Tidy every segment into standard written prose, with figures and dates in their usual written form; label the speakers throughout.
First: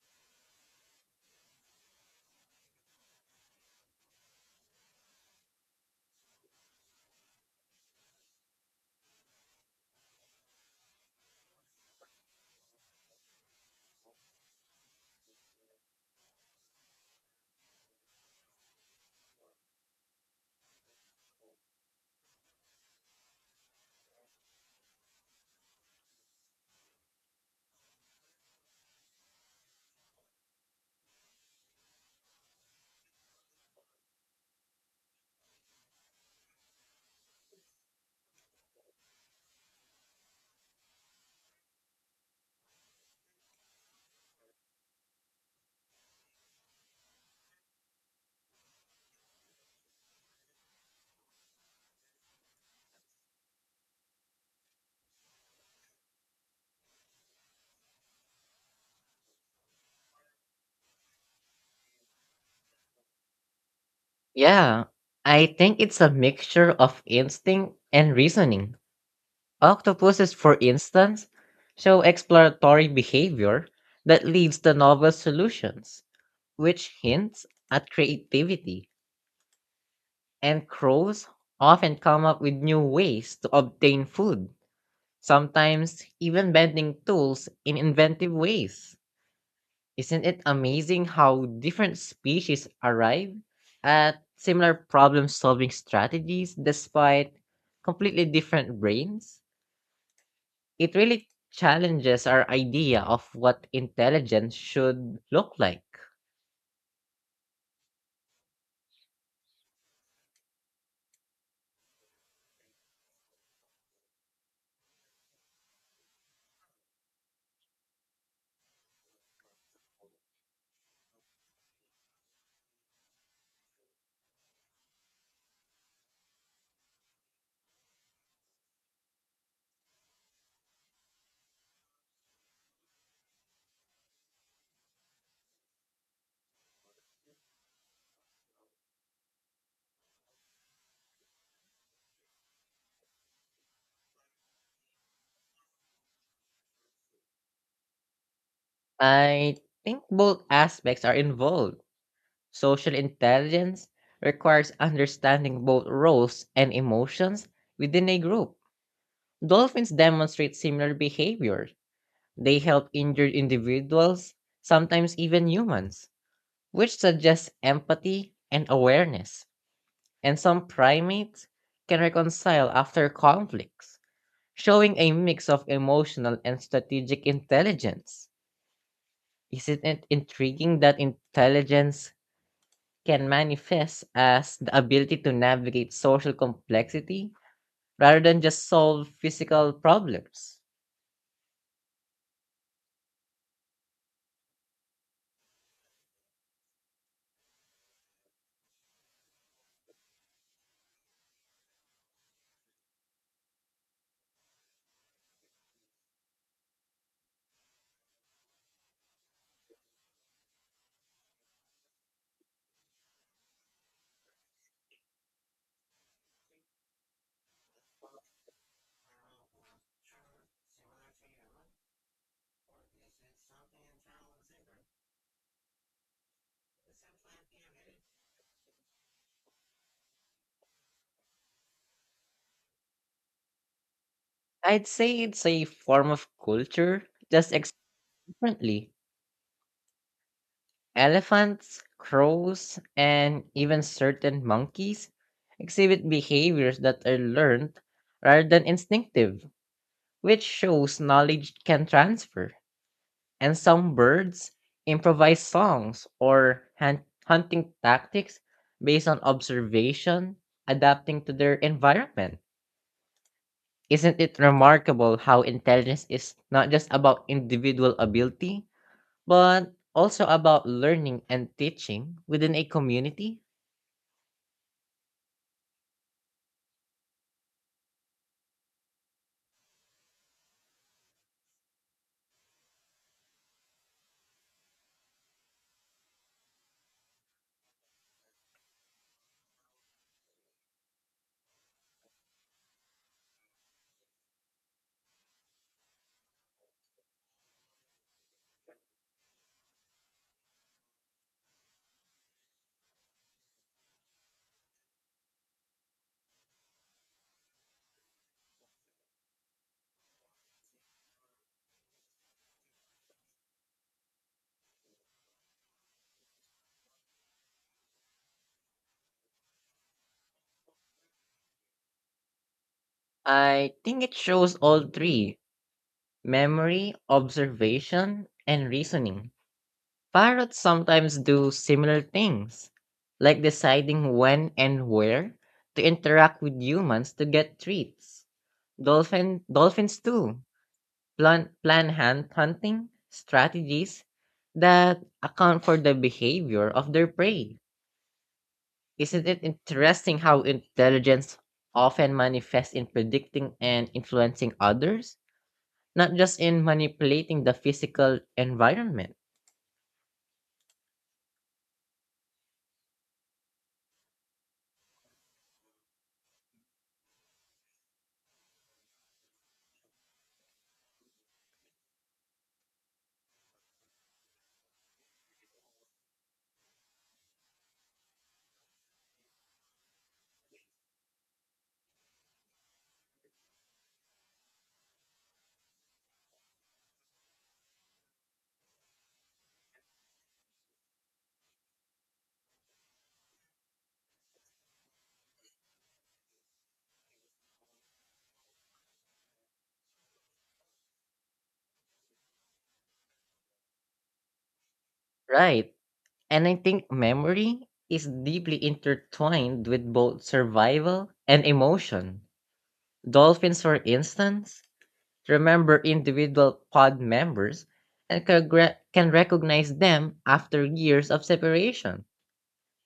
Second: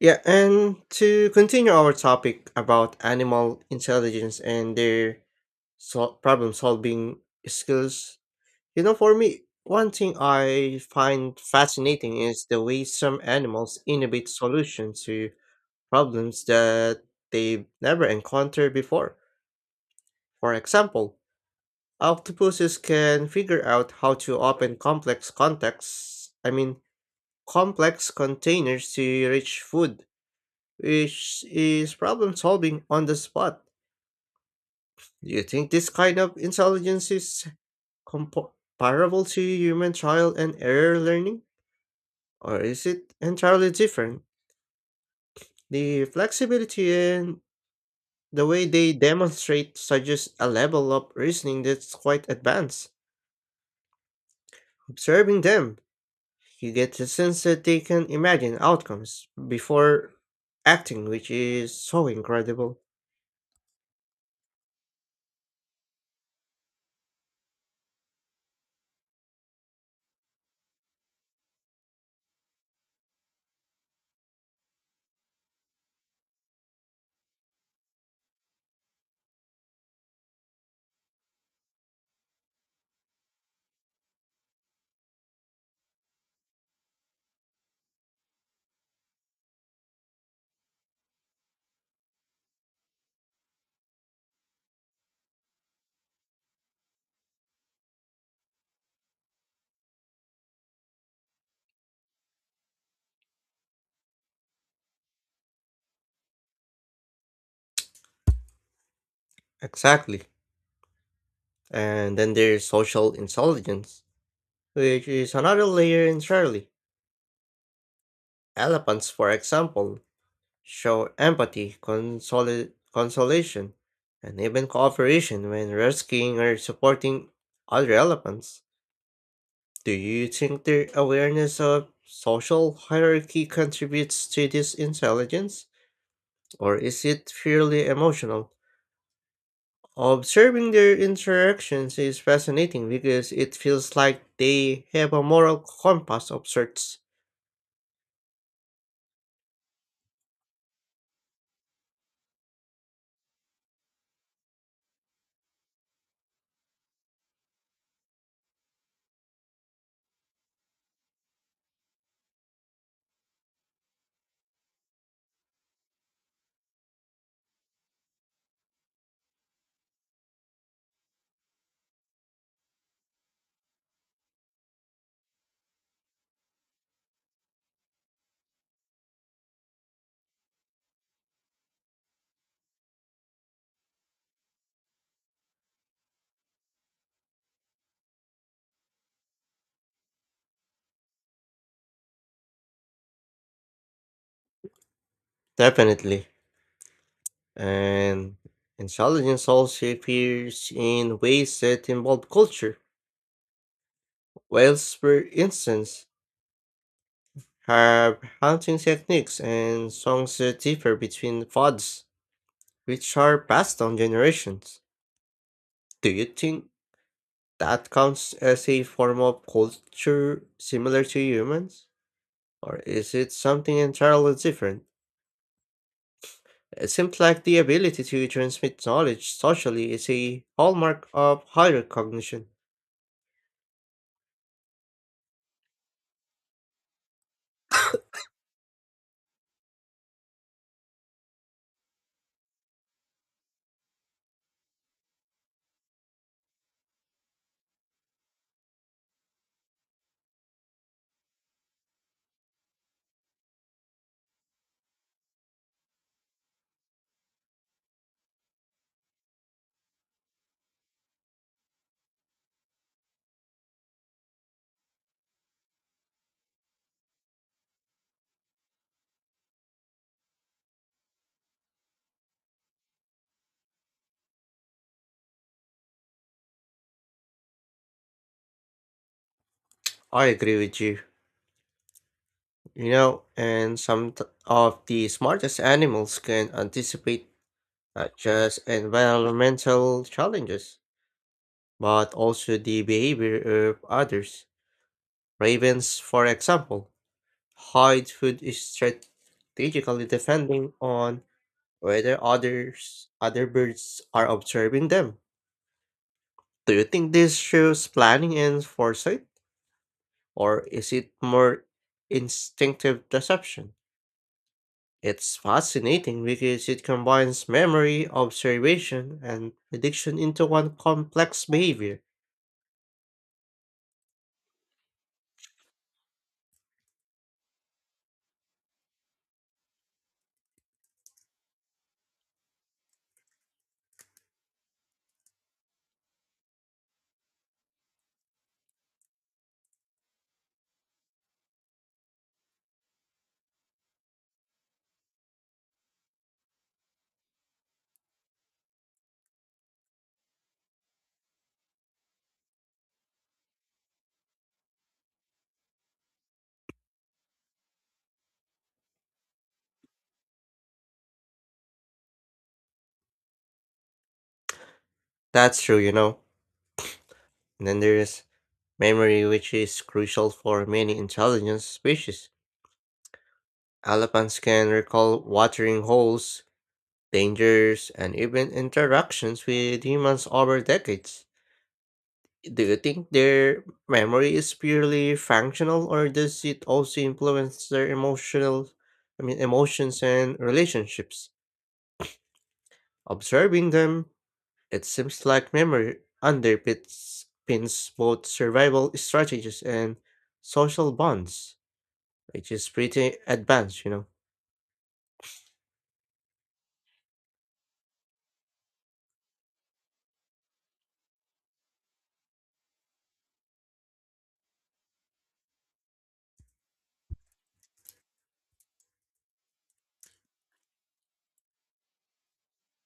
Speaker 1: Yeah, and to continue our topic about animal intelligence and their problem solving skills, you know, for me, one thing I find fascinating is the way some animals innovate solutions to problems that they've never encountered before. For example, octopuses can figure out how to open complex contexts, I mean, complex containers to reach food which is problem solving on the spot. Do you think this kind of intelligence is comparable to human trial and error learning, or is it entirely different? The flexibility and the way they demonstrate suggests a level of reasoning that's quite advanced. Observing them, you get the sense that they can imagine outcomes before acting, which is so incredible.
Speaker 2: Yeah, I think it's a mixture of instinct and reasoning. Octopuses, for instance, show exploratory behavior that leads to novel solutions, which hints at creativity, and crows often come up with new ways to obtain food, sometimes even bending tools in inventive ways. Isn't it amazing how different species arrive at similar problem solving strategies despite completely different brains? It really challenges our idea of what intelligence should look like.
Speaker 1: Exactly. And then there's social intelligence which is another layer entirely. Elephants, for example, show empathy, consolation, and even cooperation when rescuing or supporting other elephants. Do you think their awareness of social hierarchy contributes to this intelligence, or is it purely emotional? Observing their interactions is fascinating because it feels like they have a moral compass of sorts.
Speaker 2: I think both aspects are involved. Social intelligence requires understanding both roles and emotions within a group. Dolphins demonstrate similar behaviors. They help injured individuals, sometimes even humans, which suggests empathy and awareness. And some primates can reconcile after conflicts, showing a mix of emotional and strategic intelligence. Isn't it intriguing that intelligence can manifest as the ability to navigate social complexity rather than just solve physical problems?
Speaker 1: Definitely, and intelligence also appears in ways that involve culture. Whales, for instance, have hunting techniques and songs that differ between pods, which are passed down generations. Do you think that counts as a form of culture similar to humans? Or is it something entirely different? It seems like the ability to transmit knowledge socially is a hallmark of higher cognition.
Speaker 2: I'd say it's a form of culture, just ex- differently. Elephants, crows, and even certain monkeys exhibit behaviors that are learned rather than instinctive, which shows knowledge can transfer. And some birds improvise songs or hunting tactics based on observation, adapting to their environment. Isn't it remarkable how intelligence is not just about individual ability, but also about learning and teaching within a community?
Speaker 1: I agree with you. You know, and some of the smartest animals can anticipate not just environmental challenges, but also the behavior of others. Ravens, for example, hide food is strategically depending on whether other birds are observing them. Do you think this shows planning and foresight, or is it more instinctive deception? It's fascinating because it combines memory, observation, and prediction into one complex behavior.
Speaker 2: I think it shows all three: memory, observation, and reasoning. Parrots sometimes do similar things, like deciding when and where to interact with humans to get treats. Dolphins too plan hunting strategies that account for the behavior of their prey. Isn't it interesting how intelligence often manifests in predicting and influencing others, not just in manipulating the physical environment?
Speaker 1: That's true, you know. And then there's memory, which is crucial for many intelligent species. Elephants can recall watering holes, dangers, and even interactions with humans over decades. Do you think their memory is purely functional, or does it also influence their emotional, I mean, emotions and relationships? Observing them, it seems like memory underpins pins both survival strategies and social bonds, which is pretty advanced, you know.
Speaker 2: Right. And I think memory is deeply intertwined with both survival and emotion. Dolphins, for instance, remember individual pod members and can recognize them after years of separation.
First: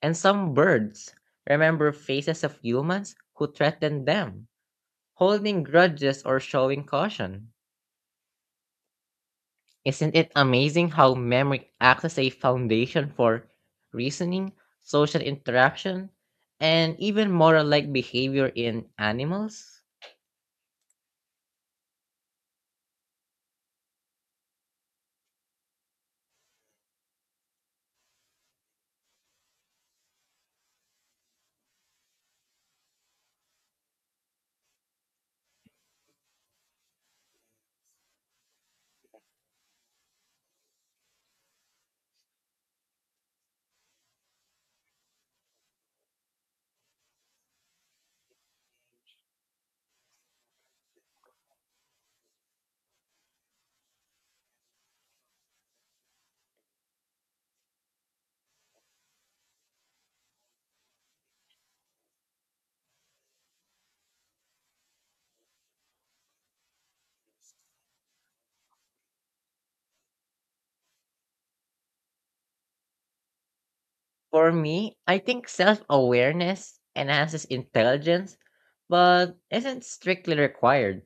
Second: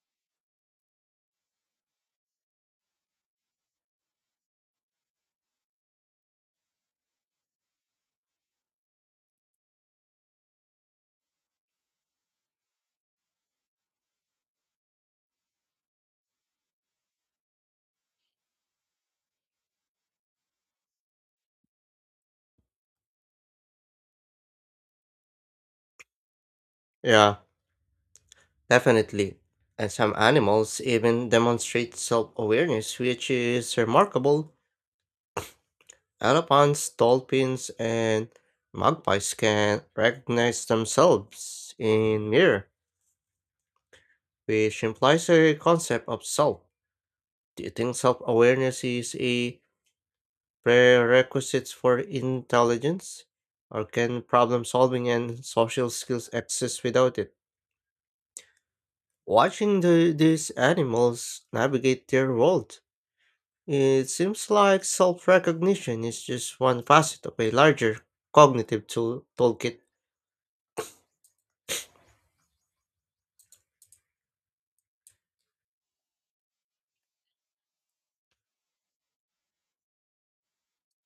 Speaker 2: And some birds remember faces of humans who threatened them, holding grudges or showing caution. Isn't it amazing how memory acts as a foundation for reasoning, social interaction, and even moral like behavior in animals?
Speaker 1: Yeah, definitely. And some animals even demonstrate self awareness, which is remarkable. Elephants, dolphins, and magpies can recognize themselves in mirror, which implies a concept of self. Do you think self awareness is a prerequisites for intelligence, or can problem solving and social skills exist without it? Watching these animals navigate their world, it seems like self recognition is just one facet of a larger cognitive toolkit.
Speaker 2: For me, I think self awareness enhances intelligence, but isn't strictly required.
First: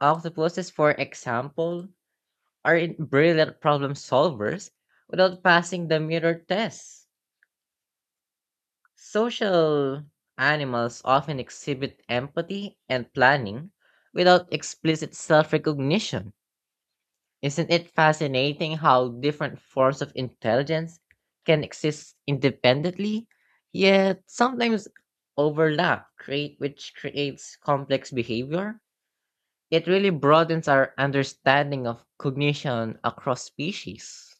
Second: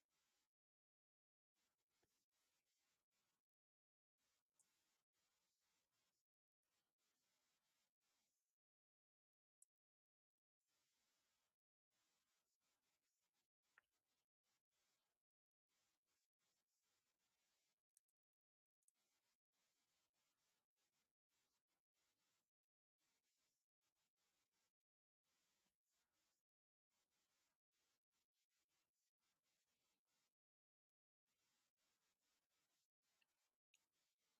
Speaker 2: Octopuses, for example, are brilliant problem solvers without passing the mirror test. Social animals often exhibit empathy and planning without explicit self recognition. Isn't it fascinating how different forms of intelligence can exist independently, yet sometimes which creates complex behavior? It really broadens our understanding of cognition across species.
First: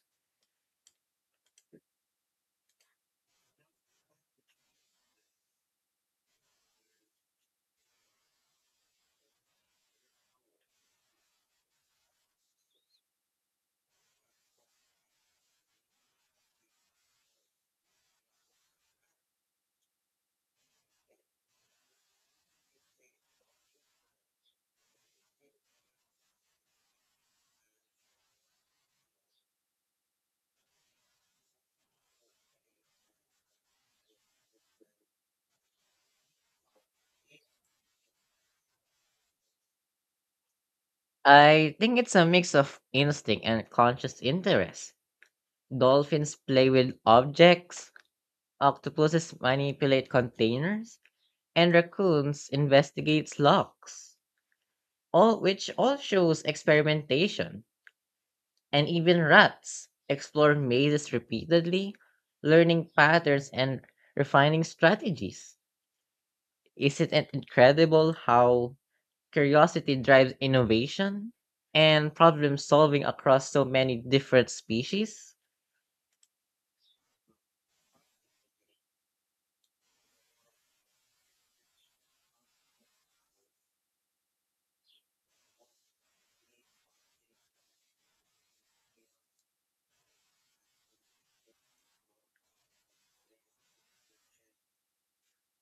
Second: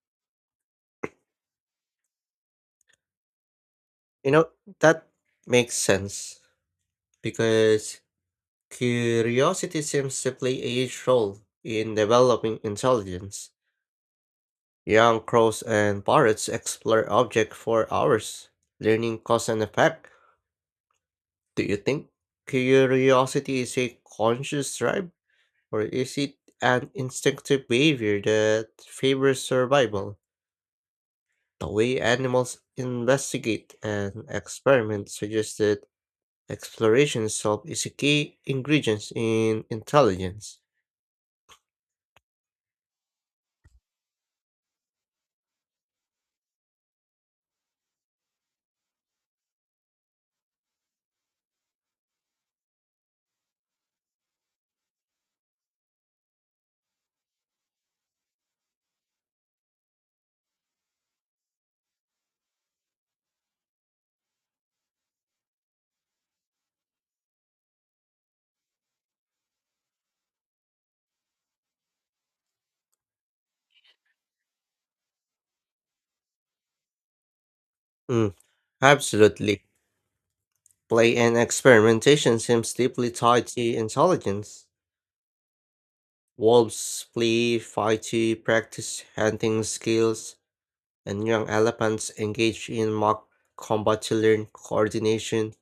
Speaker 1: You know, that makes sense because curiosity seems to play a huge role in developing intelligence. Young crows and parrots explore objects for hours, learning cause and effect. Do you think curiosity is a conscious drive, or is it an instinctive behavior that favors survival? The way animals investigate and experiment suggests that exploration itself is a key ingredient in intelligence.
Speaker 2: I think it's a mix of instinct and conscious interest. Dolphins play with objects, octopuses manipulate containers, and raccoons investigate locks, all which all shows experimentation. And even rats explore mazes repeatedly, learning patterns and refining strategies. Isn't it incredible how curiosity drives innovation and problem solving across so many different species?
Speaker 1: Mm, absolutely. Play and experimentation seems deeply tied to intelligence. Wolves play fight to practice hunting skills, and young elephants engage in mock combat to learn coordination.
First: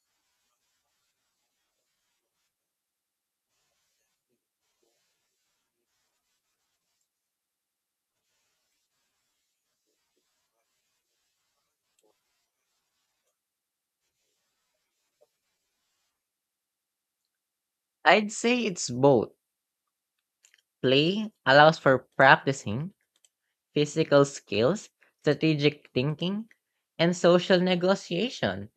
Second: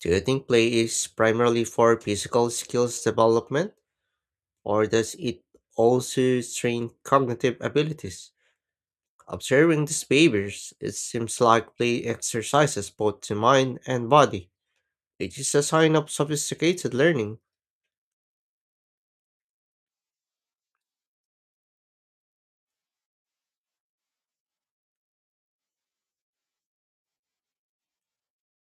Speaker 1: Do you think play is primarily for physical skills development, or does it also train cognitive abilities? Observing these behaviors, it seems like play exercises both the mind and body, which is a sign of sophisticated learning.
Speaker 2: I'd say it's both. Play allows for practicing physical skills, strategic thinking, and social negotiation.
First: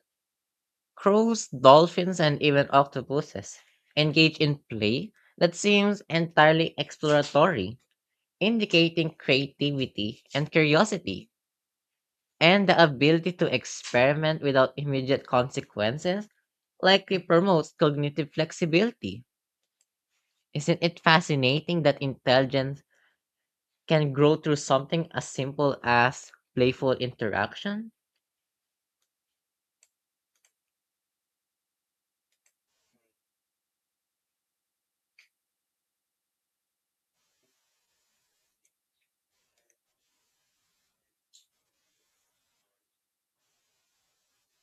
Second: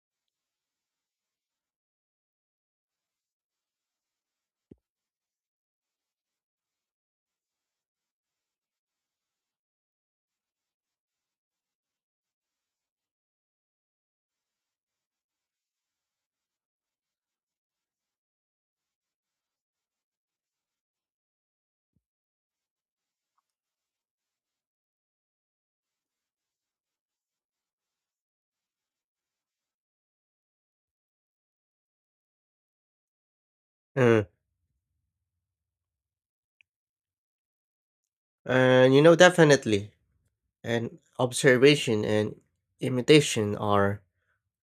Speaker 2: Crows, dolphins, and even octopuses engage in play that seems entirely exploratory, indicating creativity and curiosity, and the ability to experiment without immediate consequences likely promotes cognitive flexibility. Isn't it fascinating that intelligence can grow through something as simple as playful interaction?
Speaker 1: Uh, Definitely. And observation and imitation are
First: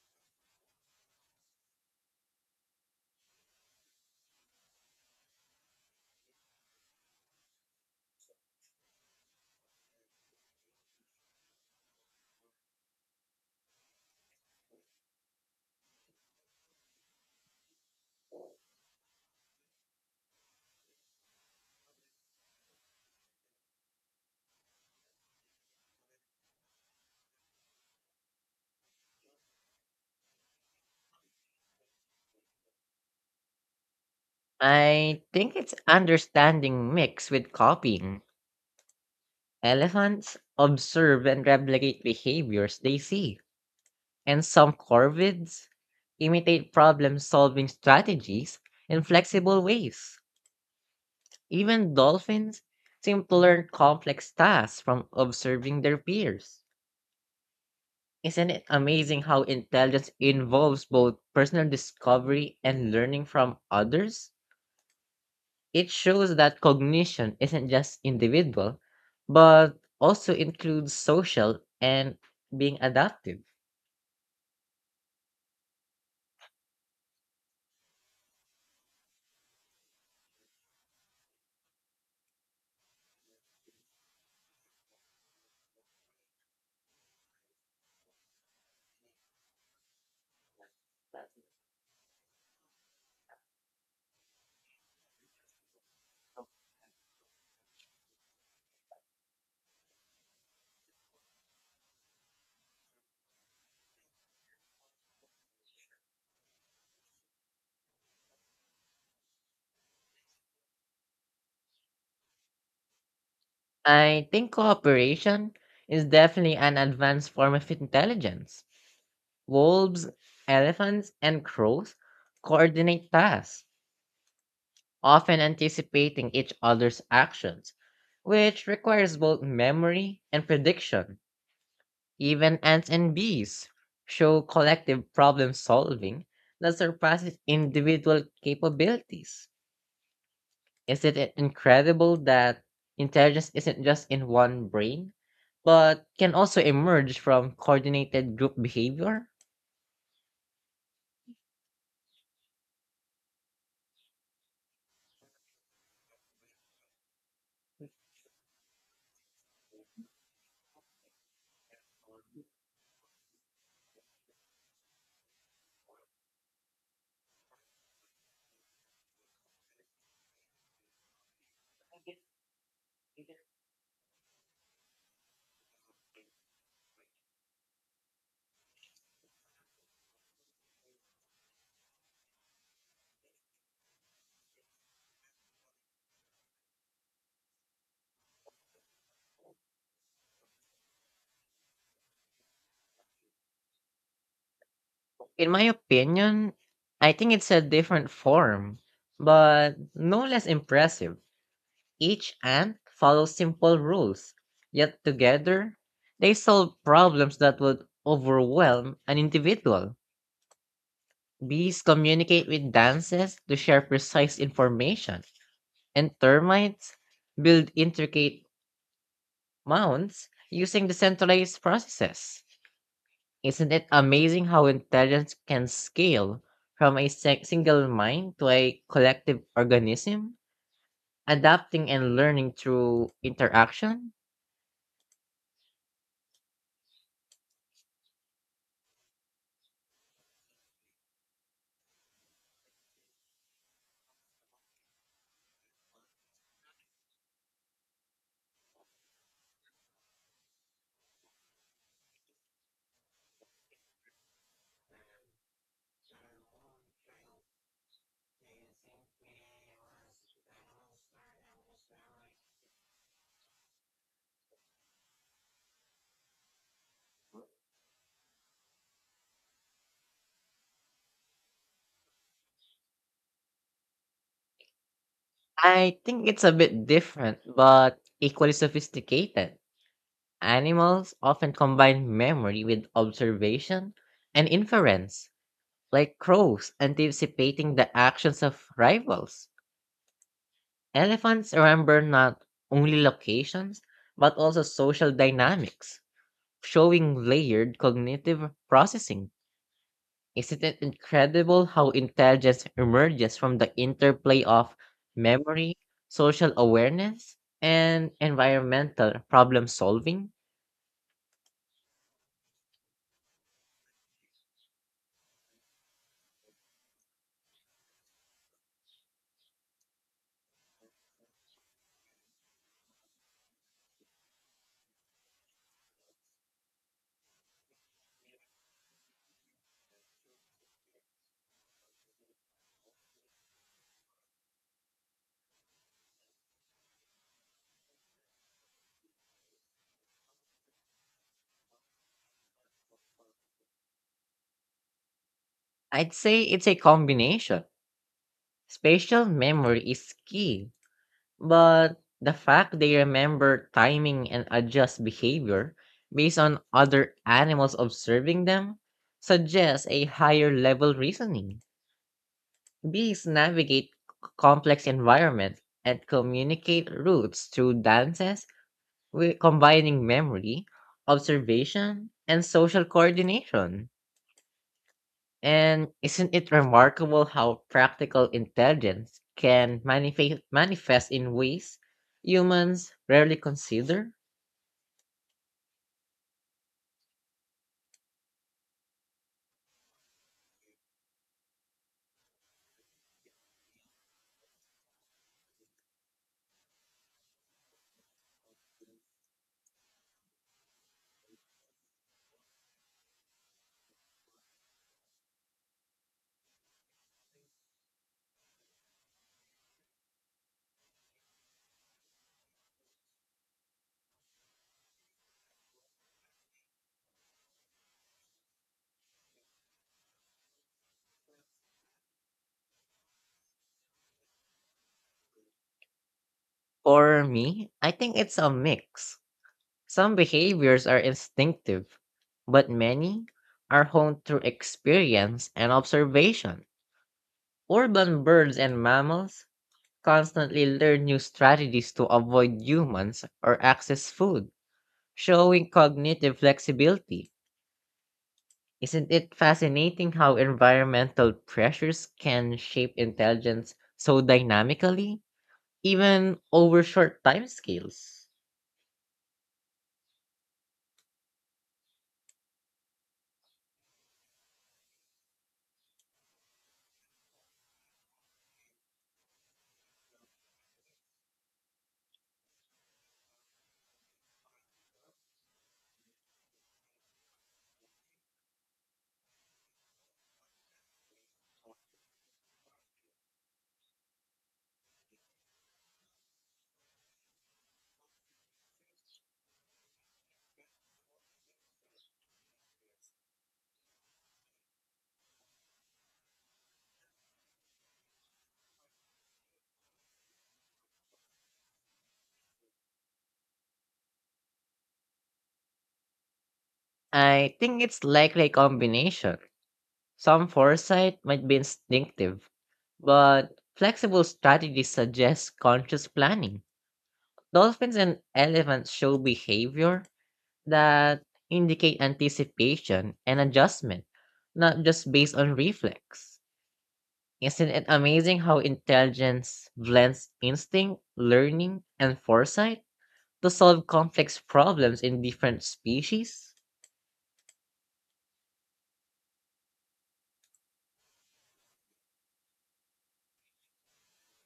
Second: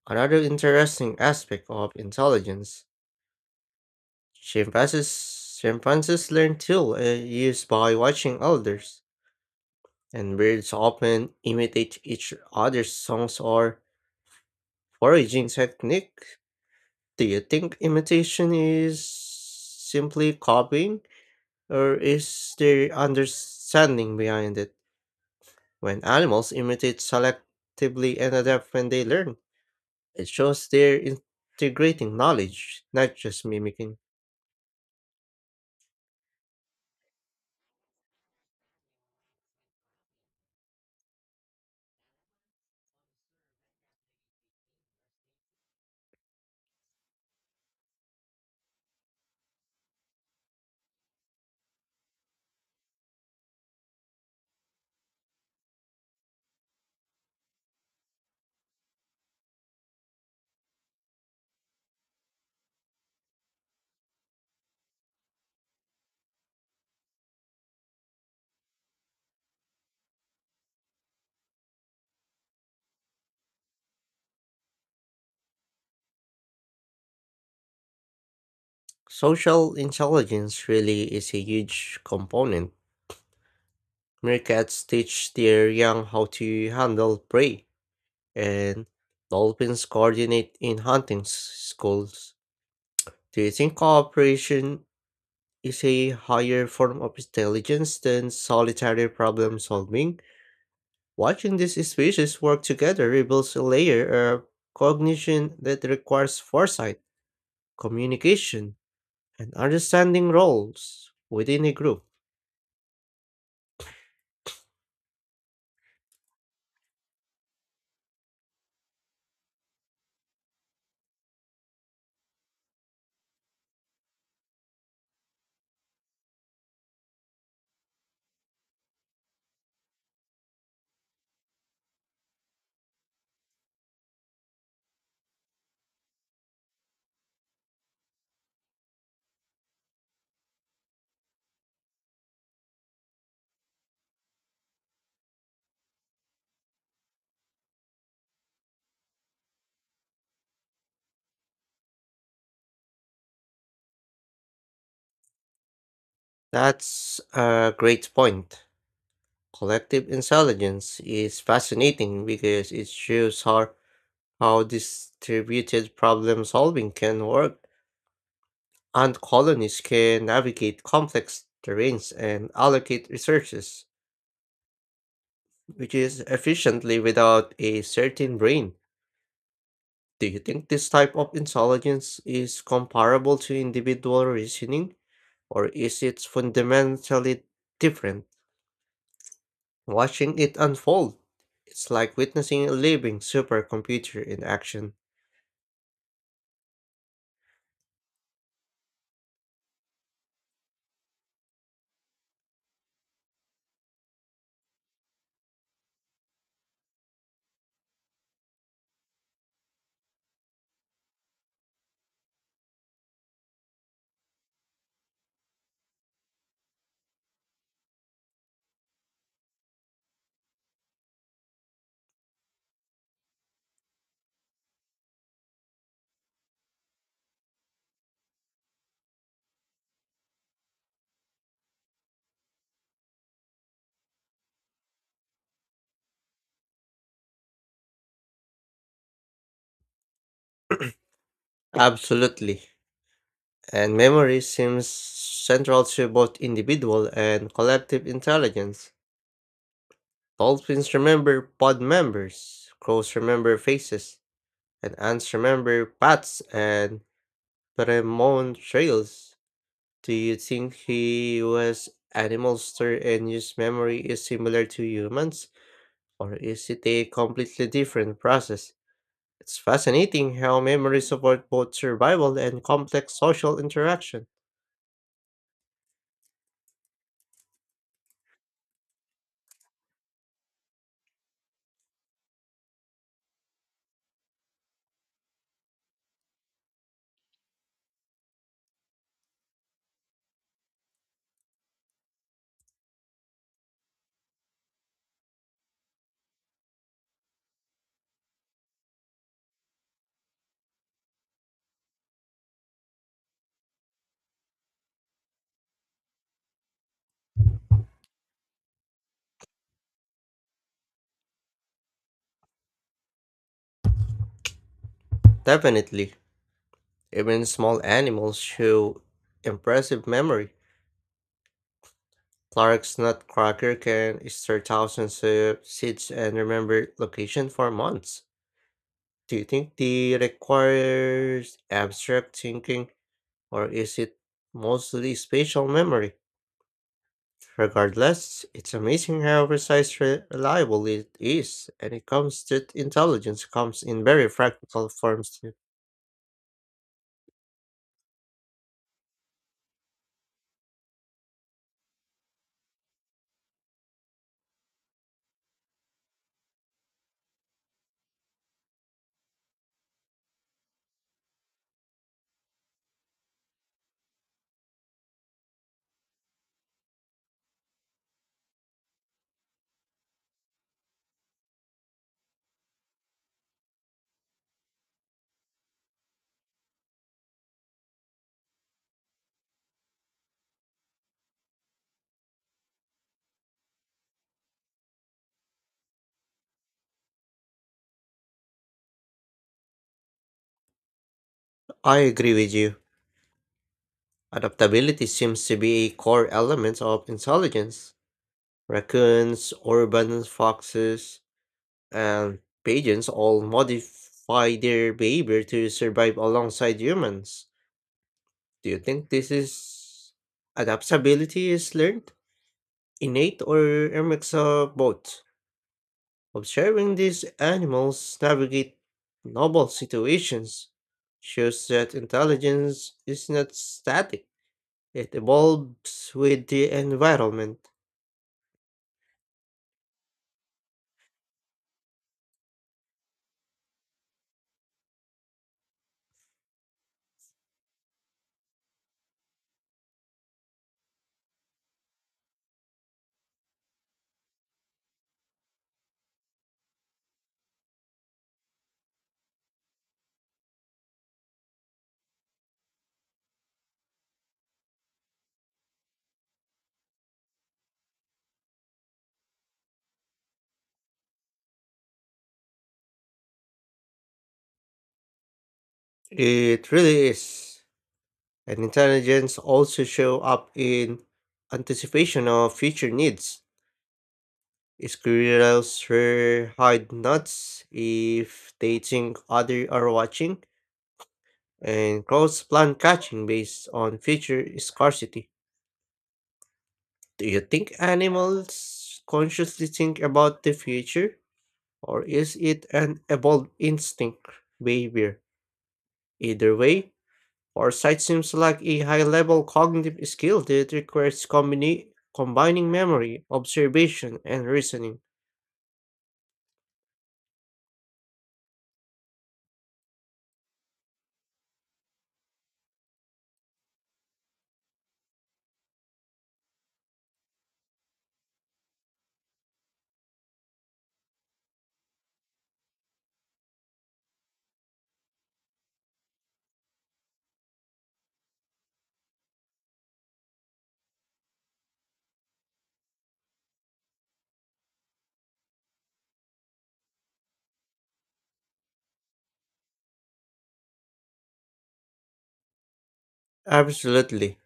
Speaker 1: another interesting aspect of intelligence. Chimpanzees learn tools used by watching others, and birds often imitate each other's songs or foraging technique. Do you think imitation is simply copying, or is there understanding behind it? When animals imitate selectively and adapt when they learn, it shows they're integrating knowledge, not just mimicking.
Speaker 2: I think it's understanding mixed with copying. Elephants observe and replicate behaviors they see, and some corvids imitate problem solving strategies in flexible ways. Even dolphins seem to learn complex tasks from observing their peers. Isn't it amazing how intelligence involves both personal discovery and learning from others? It shows that cognition isn't just individual, but also includes social and being adaptive.
Speaker 1: Social intelligence really is a huge component. Meerkats teach their young how to handle prey, and dolphins coordinate in schools. Do you think cooperation is a higher form of intelligence than solitary problem solving? Watching these species work together reveals a layer of cognition that requires foresight, communication, and understanding roles within a group.
Speaker 2: I think cooperation is definitely an advanced form of intelligence. Wolves, elephants, and crows coordinate tasks, often anticipating each other's actions, which requires both memory and prediction. Even ants and bees show collective problem solving that surpasses individual capabilities. Is it I- incredible that intelligence isn't just in one brain, but can also emerge from coordinated group behavior?
Speaker 1: That's a great point. Collective intelligence is fascinating because it shows how distributed problem solving can work and colonies can navigate complex terrains and allocate resources, which is efficiently without a certain brain. Do you think this type of intelligence is comparable to individual reasoning or is it fundamentally different? Watching it unfold, it's like witnessing a living supercomputer in action.
Speaker 2: In my opinion, I think it's a different form, but no less impressive. Each ant follows simple rules, yet together they solve problems that would overwhelm an individual. Bees communicate with dances to share precise information, and termites build intricate mounds using decentralized processes. Isn't it amazing how intelligence can scale from a single mind to a collective organism, adapting and learning through interaction?
Speaker 1: Absolutely. And memory seems central to both individual and collective intelligence. Dolphins remember pod members, crows remember faces, and ants remember paths and pheromone trails. Do you think he was animalster and his memory is similar to humans, or is it a completely different process? It's fascinating how memory support both survival and complex social interaction.
Speaker 2: I think it's a bit different, but equally sophisticated. Animals often combine memory with observation and inference, like crows anticipating the actions of rivals. Elephants remember not only locations, but also social dynamics, showing layered cognitive processing. Isn't it incredible how intelligence emerges from the interplay of memory, social awareness, and environmental problem solving?
Speaker 1: Definitely, even small animals show impressive memory. Clark's nutcracker can store thousands of seeds and remember location for months. Do you think they requires abstract thinking or is it mostly spatial memory? Regardless, it's amazing how precise reliable it is, and it comes that intelligence comes in very practical forms too.
Speaker 2: I'd say it's a combination. Spatial memory is key, but the fact they remember timing and adjust behavior based on other animals observing them suggests a higher level reasoning. Bees navigate complex environments and communicate routes through dances, combining memory, observation, and social coordination. And isn't it remarkable how practical intelligence can manifest in ways humans rarely consider?
Speaker 1: I agree with you. Adaptability seems to be a core element of intelligence. Raccoons, urban foxes, and pigeons all modify their behavior to survive alongside humans. Do you think this is adaptability is learned, innate, or a mix of both? Observing these animals navigate novel situations shows that intelligence is not static, it evolves with the
Speaker 2: For
Speaker 1: environment.
Speaker 2: me, I think it's a mix. Some behaviors are instinctive, but many are honed through experience and observation. Urban birds and mammals constantly learn new strategies to avoid humans or access food, showing cognitive flexibility. Isn't it fascinating how environmental pressures can shape intelligence so dynamically, even over short timescales?
Speaker 1: It really is. And intelligence also show up in anticipation of future needs. Squirrels rarely hide nuts if they think others are watching, and crows plan catching based on future scarcity. Do you think animals consciously think about the future, or is it an evolved instinct behavior? Either way, foresight seems like a high level cognitive skill that requires combining memory, observation, and reasoning.
Speaker 2: I think it's likely a combination. Some foresight might be instinctive, but flexible strategies suggest conscious planning. Dolphins and elephants show behavior that indicate anticipation and adjustment, not just based on reflex. Isn't it amazing how intelligence blends instinct, learning, and foresight to solve complex problems in different species?
Speaker 1: Absolutely.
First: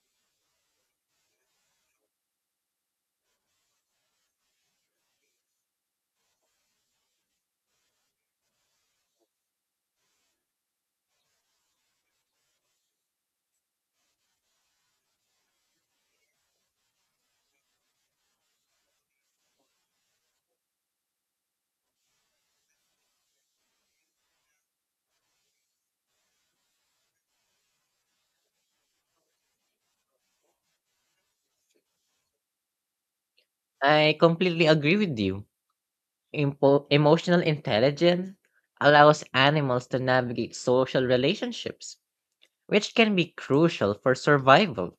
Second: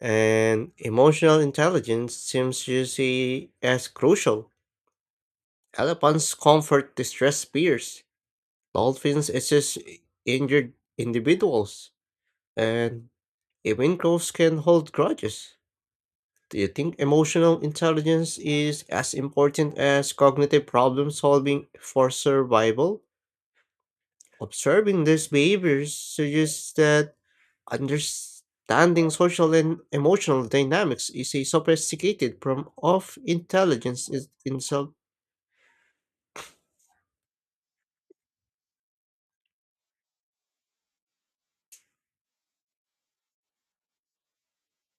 Speaker 1: And emotional intelligence seems to see as crucial. Elephants comfort distressed peers. Dolphins assist injured individuals. And even ghosts can hold grudges. Do you think emotional intelligence is as important as cognitive problem solving for survival? Observing these behaviors suggests that understanding social and emotional dynamics is a sophisticated form of
Speaker 2: I
Speaker 1: in
Speaker 2: completely
Speaker 1: itself.
Speaker 2: agree with you. Impo Emotional intelligence allows animals to navigate social relationships, which can be crucial for survival.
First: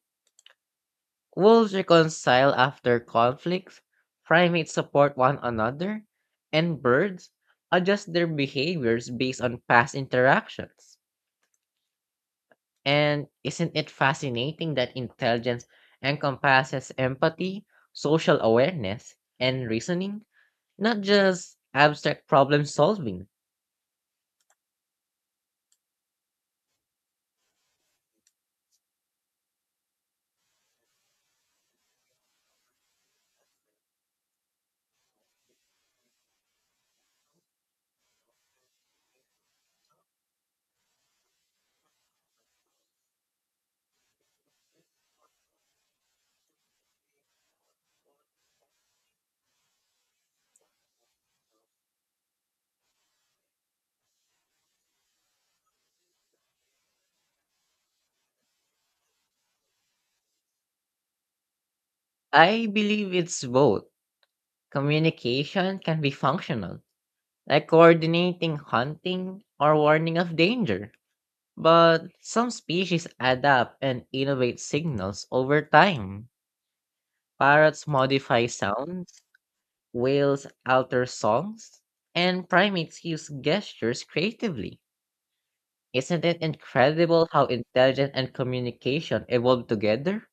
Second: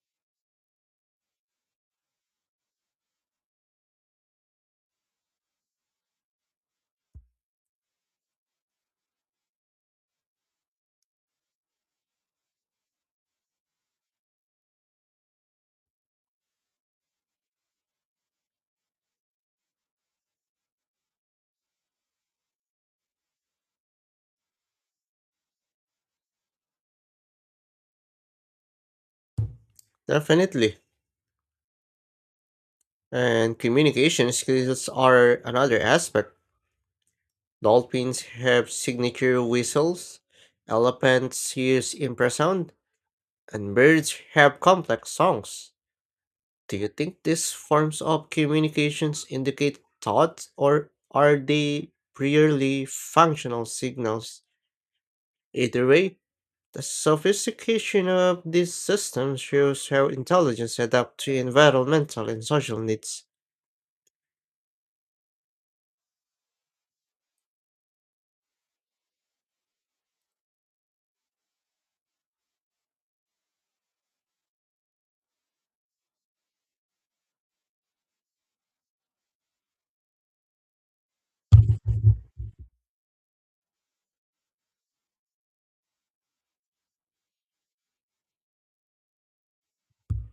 Speaker 2: Wolves reconcile after conflicts, primates support one another, and birds adjust their behaviors based on past interactions. And isn't it fascinating that intelligence encompasses empathy, social awareness, and reasoning, not just abstract problem solving?
Speaker 1: Definitely. And communication skills are another aspect. Dolphins have signature whistles, elephants use infrasound, and birds have complex songs. Do you think these forms of communications indicate thought or are they purely functional signals? Either way, the sophistication of these systems shows how intelligence adapts to environmental and
Speaker 2: I
Speaker 1: social
Speaker 2: believe
Speaker 1: needs.
Speaker 2: it's both. Communication can be functional, like coordinating hunting or warning of danger. But some species adapt and innovate signals over time. Parrots modify sounds, whales alter songs, and primates use gestures creatively. Isn't it incredible how intelligence and communication evolved together,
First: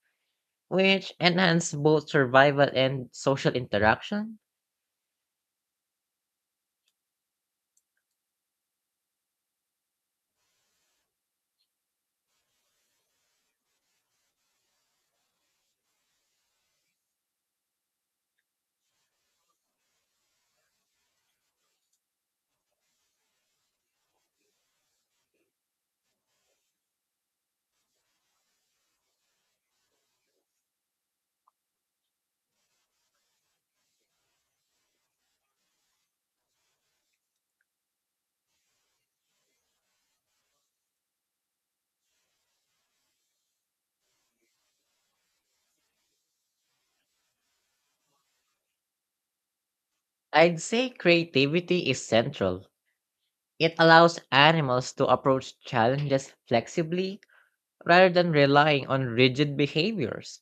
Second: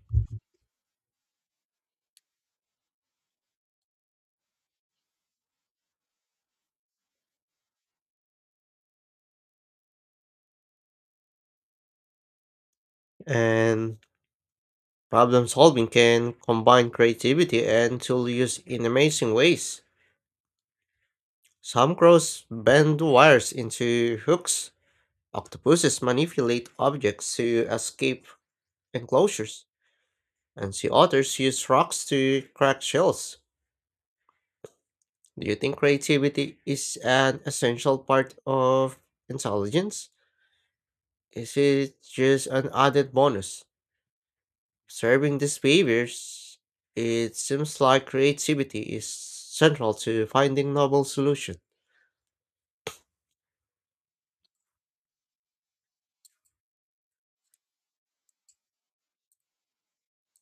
Speaker 2: which enhance both survival and social interaction?
Speaker 1: And problem solving can combine creativity and tool use in amazing ways. Some crows bend wires into hooks. Octopuses manipulate objects to escape enclosures, and sea otters use rocks to crack shells. Do you think creativity is an essential part of intelligence? Is it just an added bonus? Observing these behaviors, it seems like creativity is central to
Speaker 2: I'd
Speaker 1: finding
Speaker 2: say
Speaker 1: novel solutions.
Speaker 2: creativity is central. It allows animals to approach challenges flexibly. Rather than relying on rigid behaviors,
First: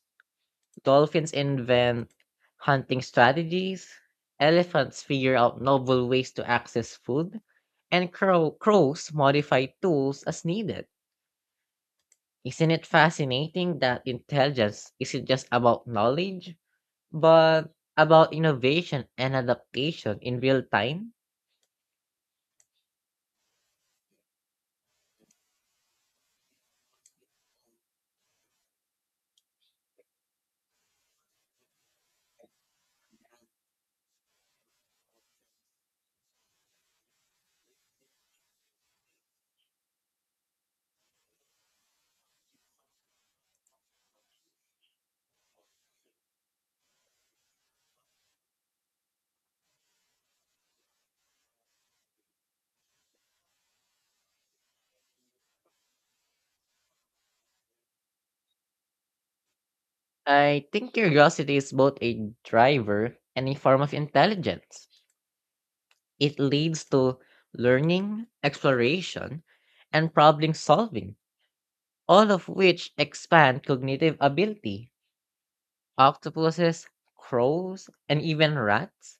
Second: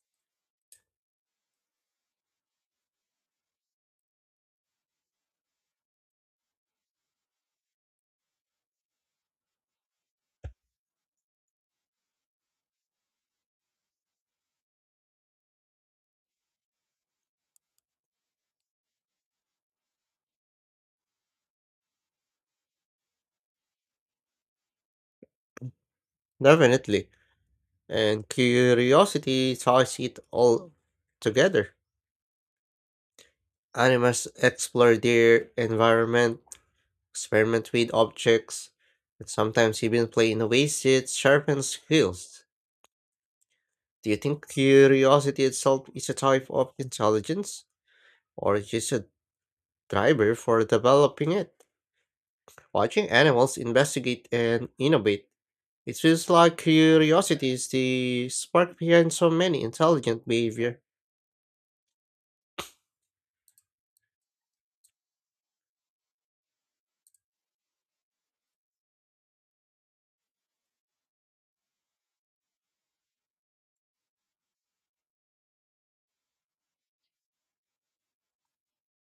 Speaker 2: dolphins invent hunting strategies, elephants figure out novel ways to access food, and crows modify tools as needed. Isn't it fascinating that intelligence isn't just about knowledge, but about innovation and adaptation in real time?
Speaker 1: Definitely, and curiosity ties it all together. Animals explore their environment, experiment with objects, and sometimes even play in ways that sharpen skills. Do you think curiosity itself is a type of intelligence, or just a driver for developing it? Watching animals investigate and innovate, it feels like curiosity is the spark behind so many intelligent
Speaker 2: I
Speaker 1: behavior.
Speaker 2: think curiosity is both a driver and a form of intelligence. It leads to learning, exploration, and problem solving, all of which expand cognitive ability. Octopuses, crows, and even rats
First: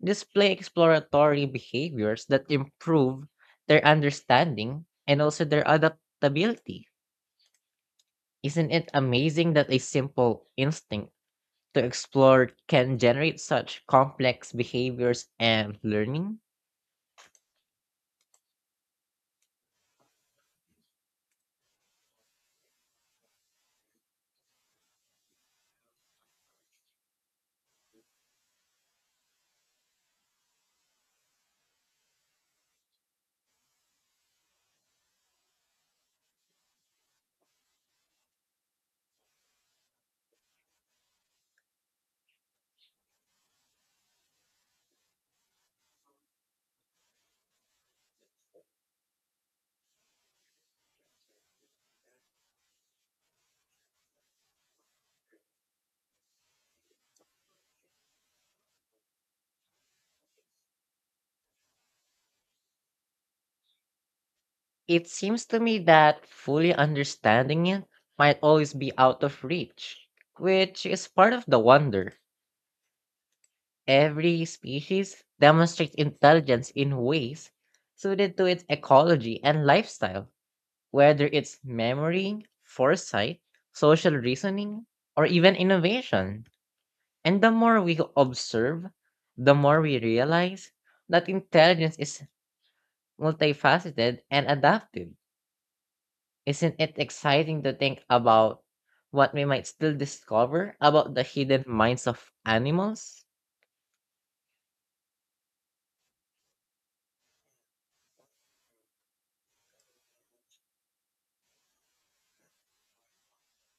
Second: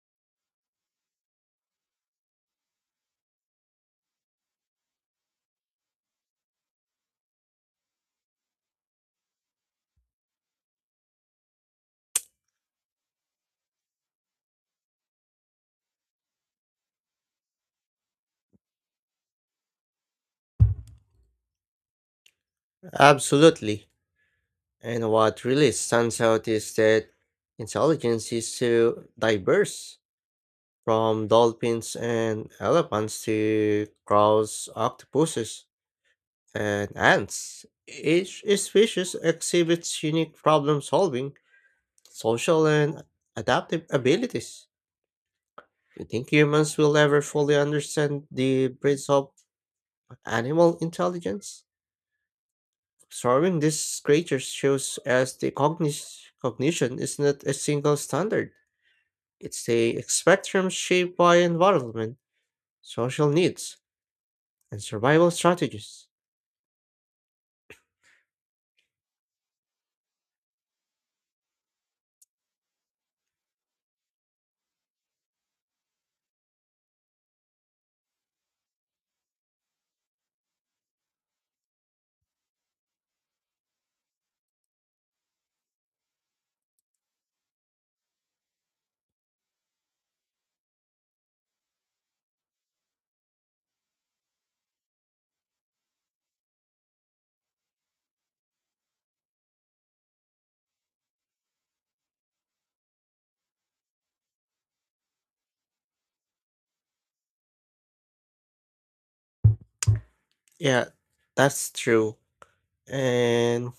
Speaker 2: display exploratory behaviors that improve their understanding and also their adaptability. Isn't it amazing that a simple instinct to explore can generate such complex behaviors and learning?
Speaker 1: Absolutely. And what really stands out is that intelligence is so diverse, from dolphins and elephants to crows, octopuses, and ants. Each species exhibits unique problem solving, social, and adaptive abilities. Do you think humans will ever fully understand the breadth of animal intelligence? Observing these creatures shows us the cognition is not a single standard. It's a spectrum shaped by environment, social needs, and
Speaker 2: It
Speaker 1: survival
Speaker 2: seems to me
Speaker 1: strategies.
Speaker 2: that fully understanding it might always be out of reach, which is part of the wonder. Every species demonstrates intelligence in ways suited to its ecology and lifestyle, whether it's memory, foresight, social reasoning, or even innovation. And the more we observe, the more we realize that intelligence is multifaceted and adaptive. Isn't it exciting to think about what we might still discover about the hidden minds of animals?
Speaker 1: Yeah, that's true. And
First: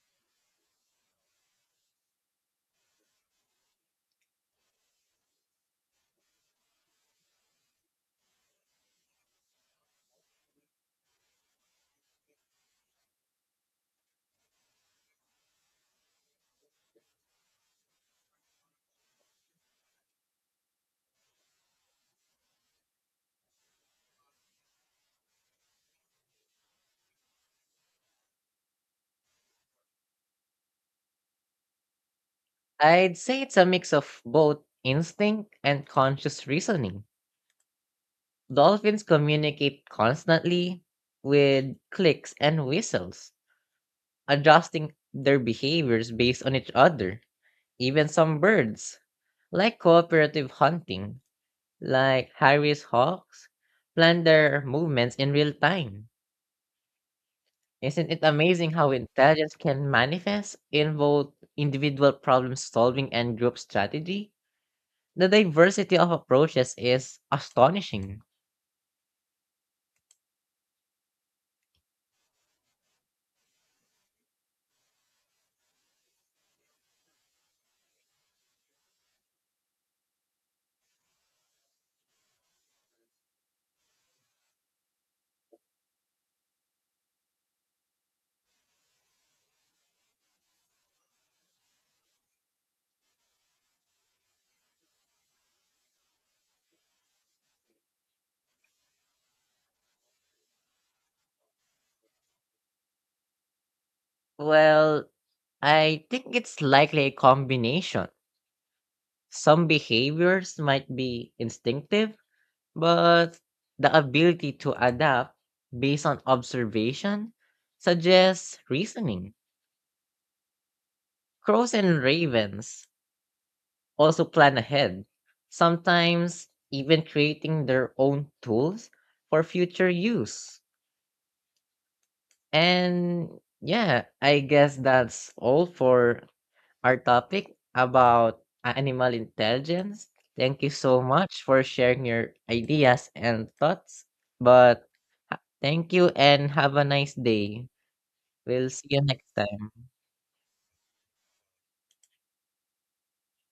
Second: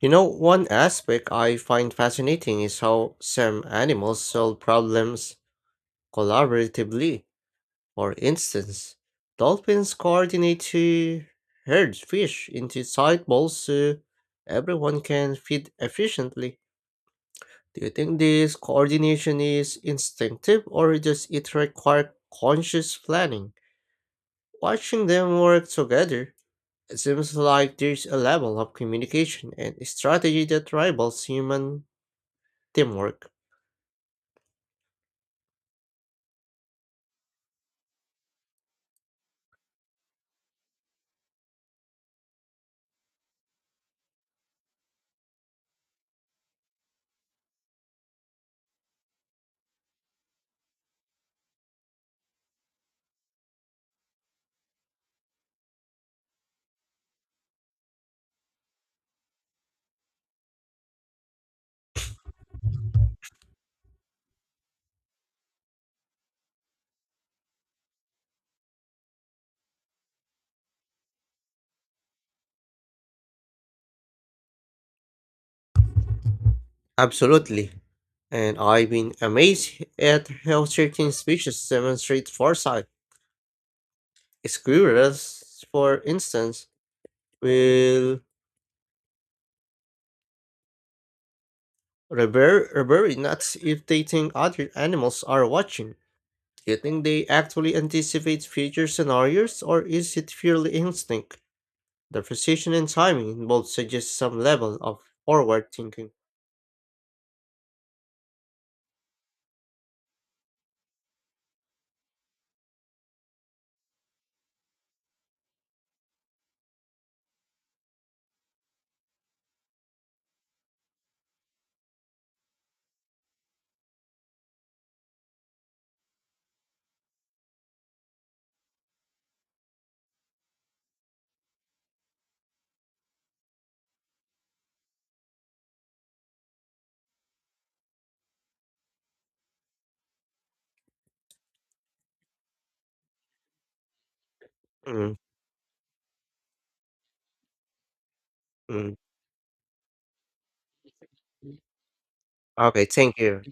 Speaker 1: you know, one aspect I find fascinating is how some animals solve problems collaboratively. For instance, dolphins coordinate to herd fish into tight balls so everyone can feed efficiently. Do you think this coordination is instinctive or does it require conscious planning? Watching them work together, it seems like there's a level of communication and strategy that rivals human
Speaker 2: I'd
Speaker 1: teamwork.
Speaker 2: say it's a mix of both instinct and conscious reasoning. Dolphins communicate constantly with clicks and whistles, adjusting their behaviors based on each other. Even some birds, like cooperative hunting, like Harry's hawks, plan their movements in real time. Isn't it amazing how intelligence can manifest in both individual problem solving and group strategy? The diversity of approaches is astonishing.
Speaker 1: Absolutely. And I've been amazed at how certain species demonstrate foresight. Squirrels, for instance, will rebury nuts if they think other animals are watching. Do you think they actually anticipate future scenarios, or is it purely instinct? The precision and timing involved suggests some level of
Speaker 2: Well,
Speaker 1: forward
Speaker 2: I
Speaker 1: thinking.
Speaker 2: think it's likely a combination. Some behaviors might be instinctive, but the ability to adapt based on observation suggests reasoning. Crows and ravens also plan ahead, sometimes even creating their own tools for future use. And yeah, I guess that's all for our topic about animal intelligence. Thank you so much for sharing your ideas and thoughts. But
Speaker 1: Mm,
Speaker 2: Thank you, and have a nice day. We'll see
Speaker 1: mm.
Speaker 2: you next time.
Speaker 1: Okay, thank you.